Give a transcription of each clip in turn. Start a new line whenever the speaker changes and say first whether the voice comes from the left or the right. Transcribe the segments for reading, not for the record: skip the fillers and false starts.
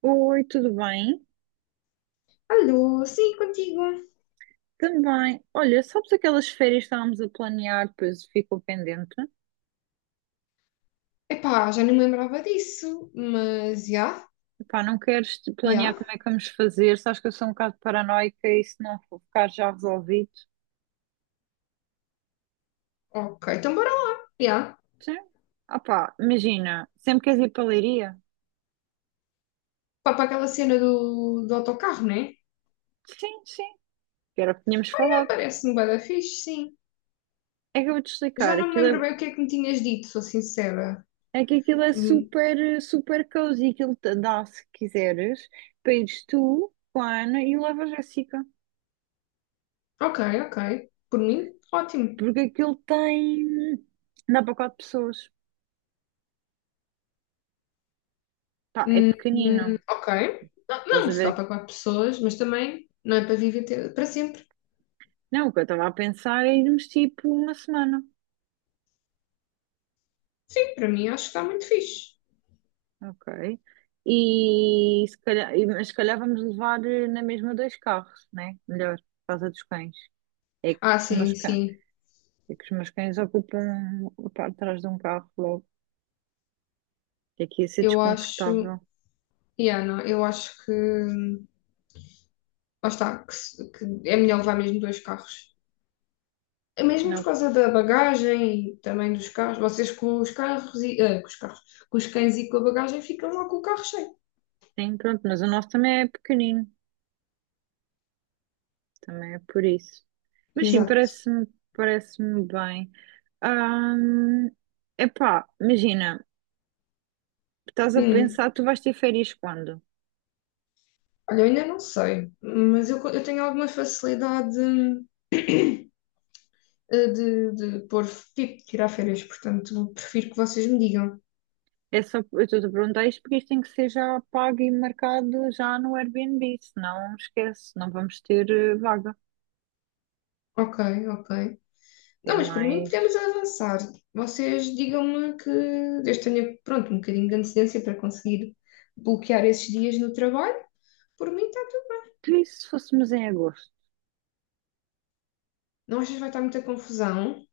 right: Oi, tudo bem?
left: Alô, sim, contigo.
right: Também. Olha, sabes aquelas férias que estávamos a planear, depois ficou pendente?
left: Epá, já não me lembrava disso, mas já,
right: Epá, não queres te planear
left: já.
right: como é que vamos fazer? Sabes que eu sou um bocado paranoica e se não for ficar já resolvido?
left: Ok, então bora lá, já.
right: Sim. Ah pá, imagina, sempre queres ir para a Leiria?
left: Pá, para aquela cena do autocarro, né?
right: Sim, sim, que era o que tínhamos
left: É,
right: falado.
left: parece-me bué da fixe, sim.
right: É que eu vou-te
left: Já
right: explicar,
left: não me
right: aquilo
left: lembro
right: é,
left: bem o que é que me tinhas dito, sou sincera.
right: é que aquilo é
left: Hum,
right: super, super cozy, aquilo te dá, se quiseres, para ires tu com a Ana e leva a Jéssica.
left: ok, ok. Por mim, ótimo.
right: Porque aquilo tem. Dá para quatro pessoas. Pá, é pequenino.
left: Ok. Não,
right: Estás
left: não,
right: a
left: se dá
right: ver?
left: para quatro pessoas, mas também não é para para sempre.
right: Não, o que eu estava a pensar é irmos tipo uma semana.
left: Sim, para mim acho que está muito fixe.
right: Ok. E se calhar, e- mas se calhar vamos levar na mesma dois carros, né? Melhor, por causa dos cães. É que
left: Ah,
right: os meus
left: sim,
right: cães,
left: sim.
right: é que os meus cães ocupam a parte de trás de um carro logo. É que ia ser
left: Eu acho.
right: desconfortável.
left: Yeah, não, eu acho que. Lá está, que, se- que é melhor levar mesmo dois carros. É mesmo por
right: Não,
left: causa da bagagem e também dos carros. Vocês com os carros e. ah, com os carros. Com os cães e com a bagagem ficam lá com o carro cheio.
right: sim, pronto, mas o nosso também é pequenino. Também é por isso. Mas sim,
left: Exato.
right: parece-me bem. É epá, imagina, estás a
left: Hum,
right: pensar, tu vais ter férias quando?
left: Olha, eu ainda não sei, mas eu tenho alguma facilidade de pôr, tipo, tirar férias, portanto, prefiro que vocês me digam.
right: É só, eu estou-te a perguntar isto porque isto tem que ser já pago e marcado já no Airbnb, senão esquece, não vamos ter vaga.
left: Ok, ok.
right: É
left: Não, mas por mim podemos
right: mais.
left: avançar. Vocês digam-me que eu tenha, pronto, um bocadinho de antecedência para conseguir bloquear esses dias no trabalho. Por mim, tá.
right: Tu e se fôssemos em agosto?
left: Não achas que vai estar muita confusão?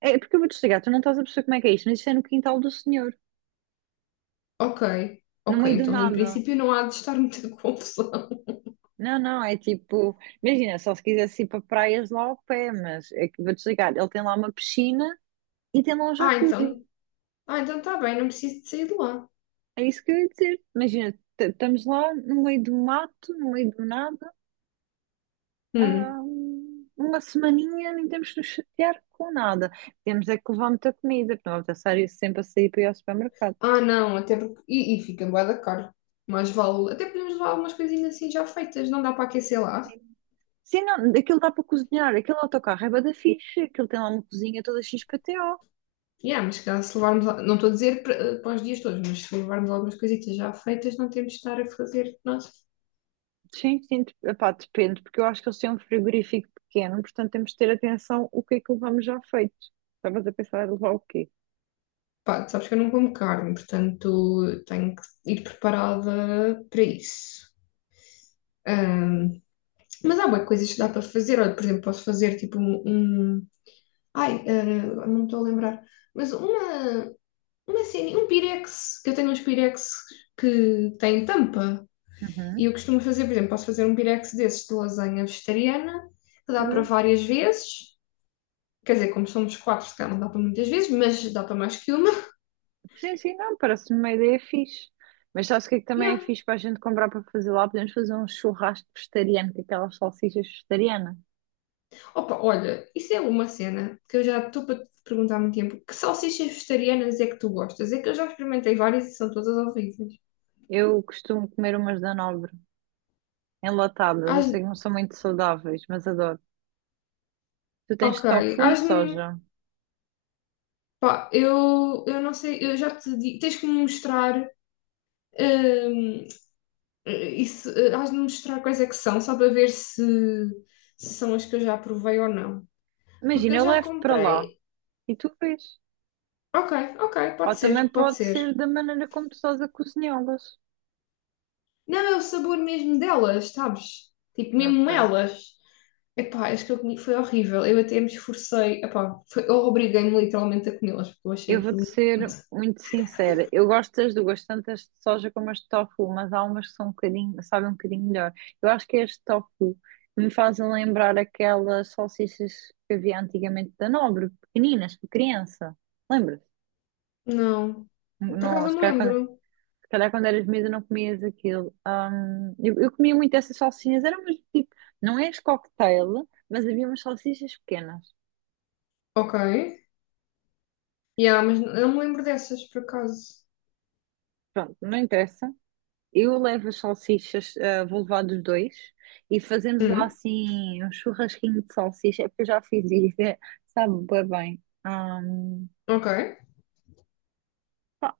right: É porque eu vou te explicar, tu não estás a perceber como é que é isto, mas isto é no quintal do senhor,
left: Ok,
right: no
left: ok,
right: meio do
left: então em
right: nada.
left: princípio não há de estar muita confusão.
right: Não, não, é tipo, imagina, só se quisesse ir para praias lá ao pé, mas é que vou desligar. Ele tem lá uma piscina e tem lá um
left: Ah,
right: jacuzzi.
left: então, ah, então está bem, não preciso de sair de lá.
right: É isso que eu ia dizer. Imagina, estamos lá no meio do mato, no meio do nada,
left: Hum.
right: há uma semaninha, nem temos que nos chatear com nada. Temos é que levar muita comida, porque não vamos estar sempre a sair para ir ao supermercado.
left: Ah, não, até porque. E fica bué da caro. Mais vale. Até podemos levar algumas coisinhas assim já feitas, não dá para aquecer lá.
right: Sim, não, aquilo dá para cozinhar, aquele autocarro é bué da fixe, aquilo tem lá uma cozinha toda XPTO.
left: Yeah, mas se calhar se levarmos, não estou a dizer para, para os dias todos, mas se levarmos algumas coisitas já feitas, não temos de estar a fazer nós.
right: Sim, sim, epá, depende, porque eu acho que eles têm um frigorífico pequeno, portanto temos de ter atenção o que é que levamos já feito. Estavas a pensar em levar o quê?
left: Pá, sabes que eu não como carne, portanto tenho que ir preparada para isso. Ahm, mas há boas coisas que dá para fazer. Olha, por exemplo, posso fazer ai, ah, não me estou a lembrar. Mas uma cena, um pirex, que eu tenho uns pirex que têm tampa.
right: Uhum.
left: E eu costumo fazer, por exemplo, posso fazer um pirex desses de lasanha vegetariana, que dá para
right: Olha.
left: várias vezes. Quer dizer, como somos quatro, se calhar não dá para muitas vezes, mas dá para mais que uma.
right: Sim, sim, não, parece-me uma ideia fixe. Mas sabes o que é que também é
left: Yeah.
right: fixe para a gente comprar para fazer lá? Podemos fazer um churrasco vegetariano, com aquelas salsichas vegetarianas.
left: Opa, olha, isso é uma cena que eu já estou para te perguntar há muito tempo. Que salsichas vegetarianas é que tu gostas? É que eu já experimentei várias e são todas horríveis.
right: Eu costumo comer umas da Nobre, enlatadas. Eu
left: As...
right: sei que não são muito saudáveis, mas adoro. Tu tens
left: Ok,
right: tofu e
left: as-me.
right: soja.
left: Pá, eu não sei, eu já te digo, tens que me mostrar hum, isso, has de me mostrar quais é que são, só para ver se são as que eu já provei ou não. Porque
right: Imagina,
left: eu
right: eu
left: já
right: levo para lá
left: comprei.
right: e tu vês.
left: Ok, ok,
right: Ou
left: pode
right: também
left: ser, pode
right: pode
left: ser.
right: ser da maneira como tu estás a cozinhá-las.
left: Não, é o sabor mesmo delas, sabes? Tipo, mesmo
right: Ok.
left: elas. Epá, acho que eu comi, foi horrível. Eu até me esforcei. Epá, foi, eu obriguei-me literalmente a comê-las, porque eu achei
right: Eu vou-te
left: aquilo.
right: ser muito sincera. Eu gosto das duas, tanto as de soja como as de tofu, mas há umas que são um bocadinho, sabem um bocadinho melhor. Eu acho que é as de tofu me fazem lembrar aquelas salsichas que havia antigamente da Nobre, pequeninas, para criança. Lembras?
left: Não. Por
right: Não,
left: acaso
right: se
left: não me
right: calhar quando,
left: lembro.
right: se calhar quando eras miúda não comias aquilo. Eu comia muito essas salsinhas, eram umas tipo, não és cocktail, mas havia umas salsichas pequenas.
left: Ok. Yeah, mas não não me lembro dessas, por acaso.
right: Pronto, não interessa. Eu levo as salsichas, ah, vou levar dos dois e fazemos lá
left: Hum,
right: assim um churrasquinho de salsicha, é porque eu já fiz isso, é, sabe bué bem. Ah,
left: ok.
right: pá,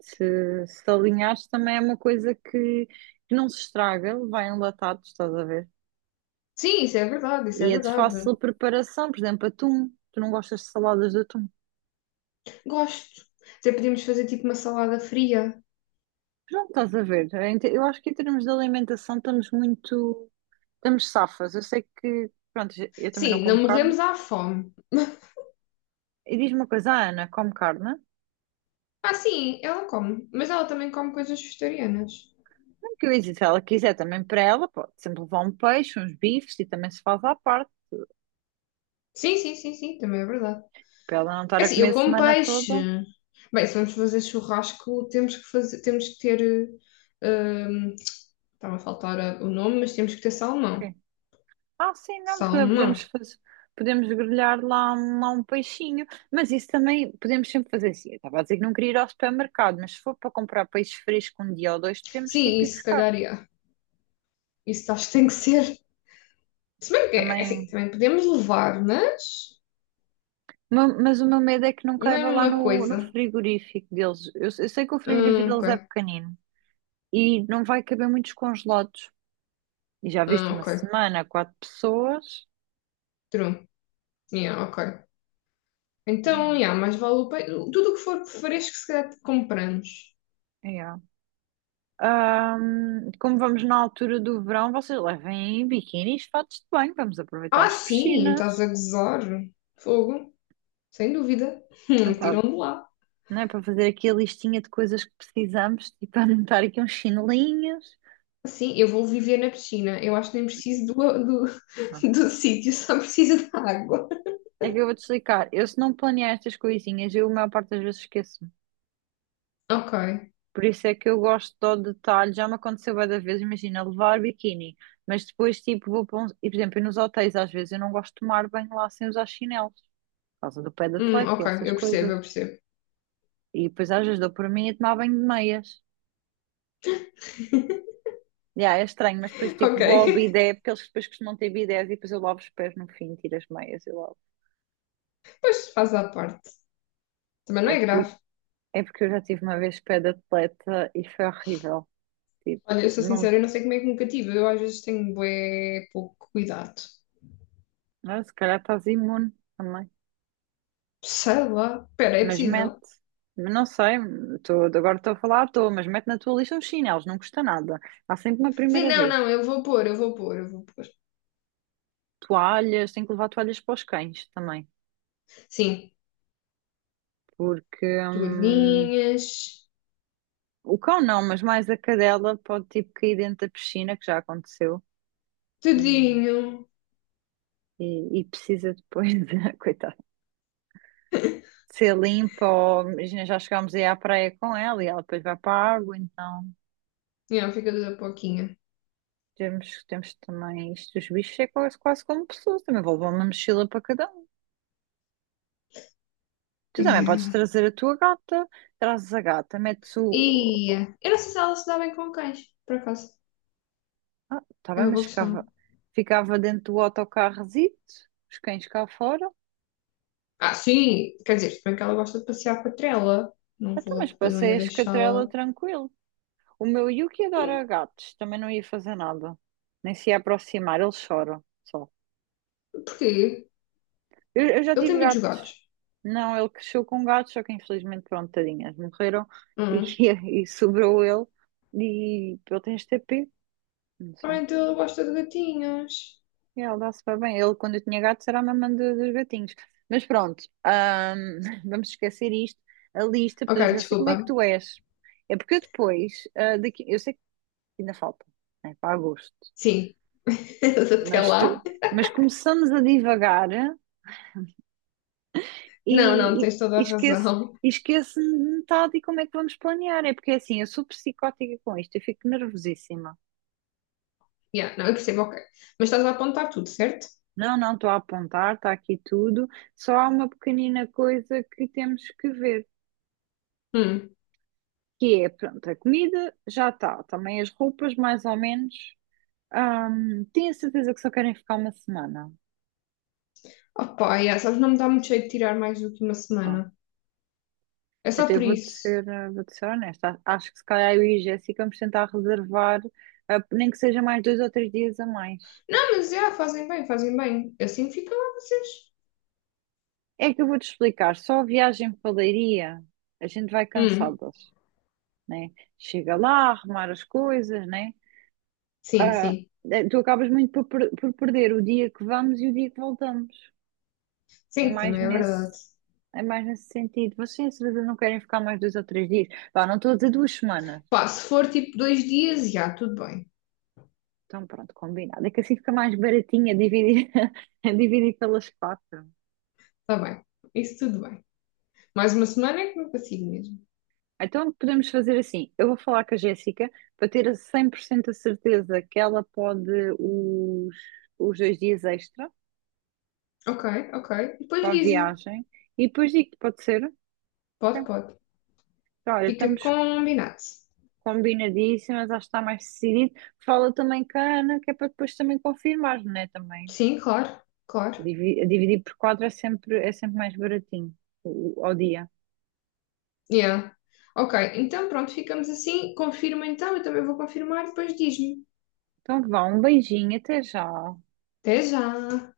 right: se alinhares também é uma coisa que não se estraga, vai enlatado, estás a ver?
left: Sim, isso é verdade, isso é
right: E é de
left: verdade.
right: fácil preparação, por exemplo, atum. Tu não gostas de saladas de atum?
left: Gosto. Até podíamos fazer tipo uma salada fria.
right: Pronto, estás a ver. Eu acho que em termos de alimentação estamos muito. Estamos safas. Eu sei que. Pronto, eu também não
left: Sim, não
right: como carne.
left: morremos à fome.
right: E diz-me uma coisa, a Ana come carne?
left: Ah, sim, ela come. Mas ela também come coisas vegetarianas.
right: Que eu disse, se ela quiser também para ela, pode sempre levar um peixe, uns bifes e também se faz à parte,
left: Sim, sim, sim, sim, também é verdade.
right: para ela não estar
left: É
right: a
left: assim,
right: comer
left: eu
right: a
left: como
right: semana
left: peixe.
right: toda.
left: Bem, se vamos fazer churrasco, temos que fazer, temos que ter. Uh, estava a faltar o nome, mas temos que ter
right: Ok.
left: salmão.
right: Ah, sim, não,
left: Salmão.
right: podemos fazer, podemos grelhar lá, lá um peixinho, mas isso também podemos sempre fazer assim. Eu estava a dizer que não queria ir ao supermercado, mas se for para comprar peixe fresco um dia ou dois, podemos
left: Sim,
right: tipo ir
left: isso se
right: buscar
left: calhar ia. Isso acho que tem que ser. Se bem que é assim,
right: também.
left: também podemos levar, mas
right: Mas o meu medo é que não
left: não é a
right: caiba lá
left: mesma
right: no, no
left: coisa.
right: frigorífico deles. Eu sei que o frigorífico deles é
left: Ok.
right: pequenino e não vai caber muitos congelados. E já viste uma
left: Ok.
right: semana, quatro pessoas.
left: True. Yeah, ok. Então, yeah, mais vale o peixe. Tudo o que for fresco, se calhar compramos.
right: É, é. É. Como vamos na altura do verão, vocês levem biquínis, fatos de banho, vamos aproveitar
left: Ah,
right: as
left: sim, estás
right: piscinas.
left: a gozar. Fogo. Sem dúvida.
right: Não tá-
left: Tiram de lá.
right: não é para fazer aqui a listinha de coisas que precisamos e para anotar aqui uns chinelinhos.
left: Sim, eu vou viver na piscina. Eu acho que nem
right: Ah,
left: do sítio, só preciso da água.
right: é que eu vou-te explicar. Eu, se não planear estas coisinhas, eu a maior parte das vezes esqueço.
left: Ok.
right: Por isso é que eu gosto do detalhe. Já me aconteceu bué da vez, imagina, levar biquíni, mas depois, tipo, vou para um... E, por exemplo, nos hotéis, às vezes, eu não gosto de tomar banho lá sem usar chinelos, por causa do pé de atleta e
left: Ok,
right: essas
left: eu percebo,
right: coisas.
left: eu percebo.
right: E depois, às vezes, dou por mim a tomar banho de meias. Já, é estranho, mas depois, tipo,
left: Ok.
right: vou ao bidé, porque eles depois costumam ter bidés e depois eu lavo os pés no fim, tiro as meias e lavo.
left: Pois faz à parte. Também não
right: É,
left: é
right: por...
left: grave.
right: é porque eu já tive uma vez pé de atleta e foi horrível. Tipo,
left: Olha, eu sou
right: não...
left: sincera, eu não sei como é que me cativa. Eu às vezes tenho bué pouco cuidado.
right: Ah, se calhar estás imune também.
left: Sei lá. Espera, é
right: Mas mete,
left: possível?
right: não sei, tô, agora estou a falar à toa, mas mete na tua lista uns chinelos, não custa nada. Há sempre uma
left: Sim,
right: primeira
left: não,
right: vez.
left: não, eu vou pôr.
right: Toalhas, tem que levar toalhas para os cães também,
left: Sim.
right: porque
left: Toalhinhas.
right: o cão não, mas mais a cadela pode tipo cair dentro da piscina, que já aconteceu, e,
left: Tudinho.
right: e precisa depois, de, coitada, de ser limpa, ou imagina, já chegámos aí à praia com ela e ela depois vai para a água, então
left: Yeah, fica tudo a pouquinho.
right: temos, temos também isto, os bichos é quase, quase como pessoas, também vou levar uma mochila para cada. Tu também podes
left: Yeah.
right: trazer a tua gata, trazes a gata, metes o.
left: E eu não sei se ela se dá bem com cães, por acaso.
right: Ah, tá
left: É
right: bem,
left: uma
right: mas
left: boa
right: ficava,
left: questão.
right: ficava dentro do autocarrozito, os cães cá fora.
left: Ah, sim, quer dizer, se bem que ela gosta de passear com a trela.
right: Até, mas
left: Não
right: passei a
left: ia
right: escatrela
left: deixá-la.
right: tranquilo. O meu Yuki adora
left: Hum,
right: gatos, também não ia fazer nada, nem se ia aproximar, ele chora só.
left: porquê?
right: Eu já
left: Ele tem
right: tive
left: medo dos
right: gatos.
left: gatos.
right: Não, ele cresceu com gatos, só que infelizmente, pronto, tadinhas, morreram e,
left: Hum.
right: e sobrou ele. E ele tem este TP, não
left: Ah,
right: sei.
left: então ele gosta de gatinhos.
right: Ele dá super bem. Ele, quando eu tinha gatos, era a mamã dos gatinhos. Mas pronto, vamos esquecer isto. A lista,
left: Ok,
right: porque eu sei como é
left: desculpa.
right: que tu és. É porque eu depois, ah, daqui, eu sei que ainda falta, né, para agosto,
left: Sim. Até
right: mas, tu,
left: lá.
right: mas começamos a divagar
left: Não, não,
right: e, e,
left: tens toda
right: e
left: a
right: esquece,
left: razão.
right: e esquece metade e como é que vamos planear. É porque assim, eu sou psicótica com isto, eu fico nervosíssima.
left: Yeah, não, eu percebo, ok. Mas estás a apontar tudo, certo?
right: Não, não, estou a apontar, está aqui tudo. Só há uma pequenina coisa que temos que ver.
left: Hum.
right: Que é, pronto, a comida já está, também as roupas, mais ou menos. Tenho a certeza que só querem ficar uma semana.
left: Opa, yeah, sabes, não me dá muito jeito de tirar mais do que uma
right: Pá.
left: semana. É só
right: Até
left: por
right: vou-te
left: isso.
right: ser, vou-te ser honesta. Acho que se calhar eu e a Jéssica vamos tentar reservar, nem que seja mais dois ou três dias a mais.
left: Não, mas já, fazem bem, fazem bem. Assim fica lá vocês.
right: É que eu vou-te explicar, só a viagem para Leiria, a gente vai
left: Hum,
right: cansadas, né? Chega lá, arrumar as coisas, né?
left: sim,
right: Ah,
left: sim.
right: tu acabas muito por, por perder o dia que vamos e o dia que voltamos. É
left: Sim,
right: mais
left: também é verdade.
right: nesse, é mais nesse sentido. Vocês, às vezes, não querem ficar mais dois ou três dias. Pá, não estou a dizer duas semanas.
left: Pá, se for tipo dois dias, já, tudo bem.
right: Então, pronto, combinado. É que assim fica mais baratinho a dividir, a dividir pelas quatro.
left: Está bem. Isso tudo bem. Mais uma semana é que não consigo mesmo.
right: Então, podemos fazer assim. Eu vou falar com a Jéssica para ter a 100% a certeza que ela pode os, os dois dias extra
left: Ok, ok. Depois
right: para a
left: dizem.
right: viagem. E depois digo, pode ser? Ok.
left: Pode, pode.
right: Então, olha,
left: Fica
right: estamos
left: combinado.
right: combinadíssimas, acho que está mais decidido. Fala também com a Ana, que é para depois também confirmar, não é? Também.
left: Sim, claro, claro.
right: Dividir por quatro é sempre mais baratinho ao dia.
left: Yeah. Ok, então pronto, ficamos assim. Confirma então, eu também vou confirmar, depois diz-me.
right: Então vá, um beijinho, até já.
left: Até já!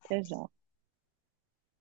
right: Até já.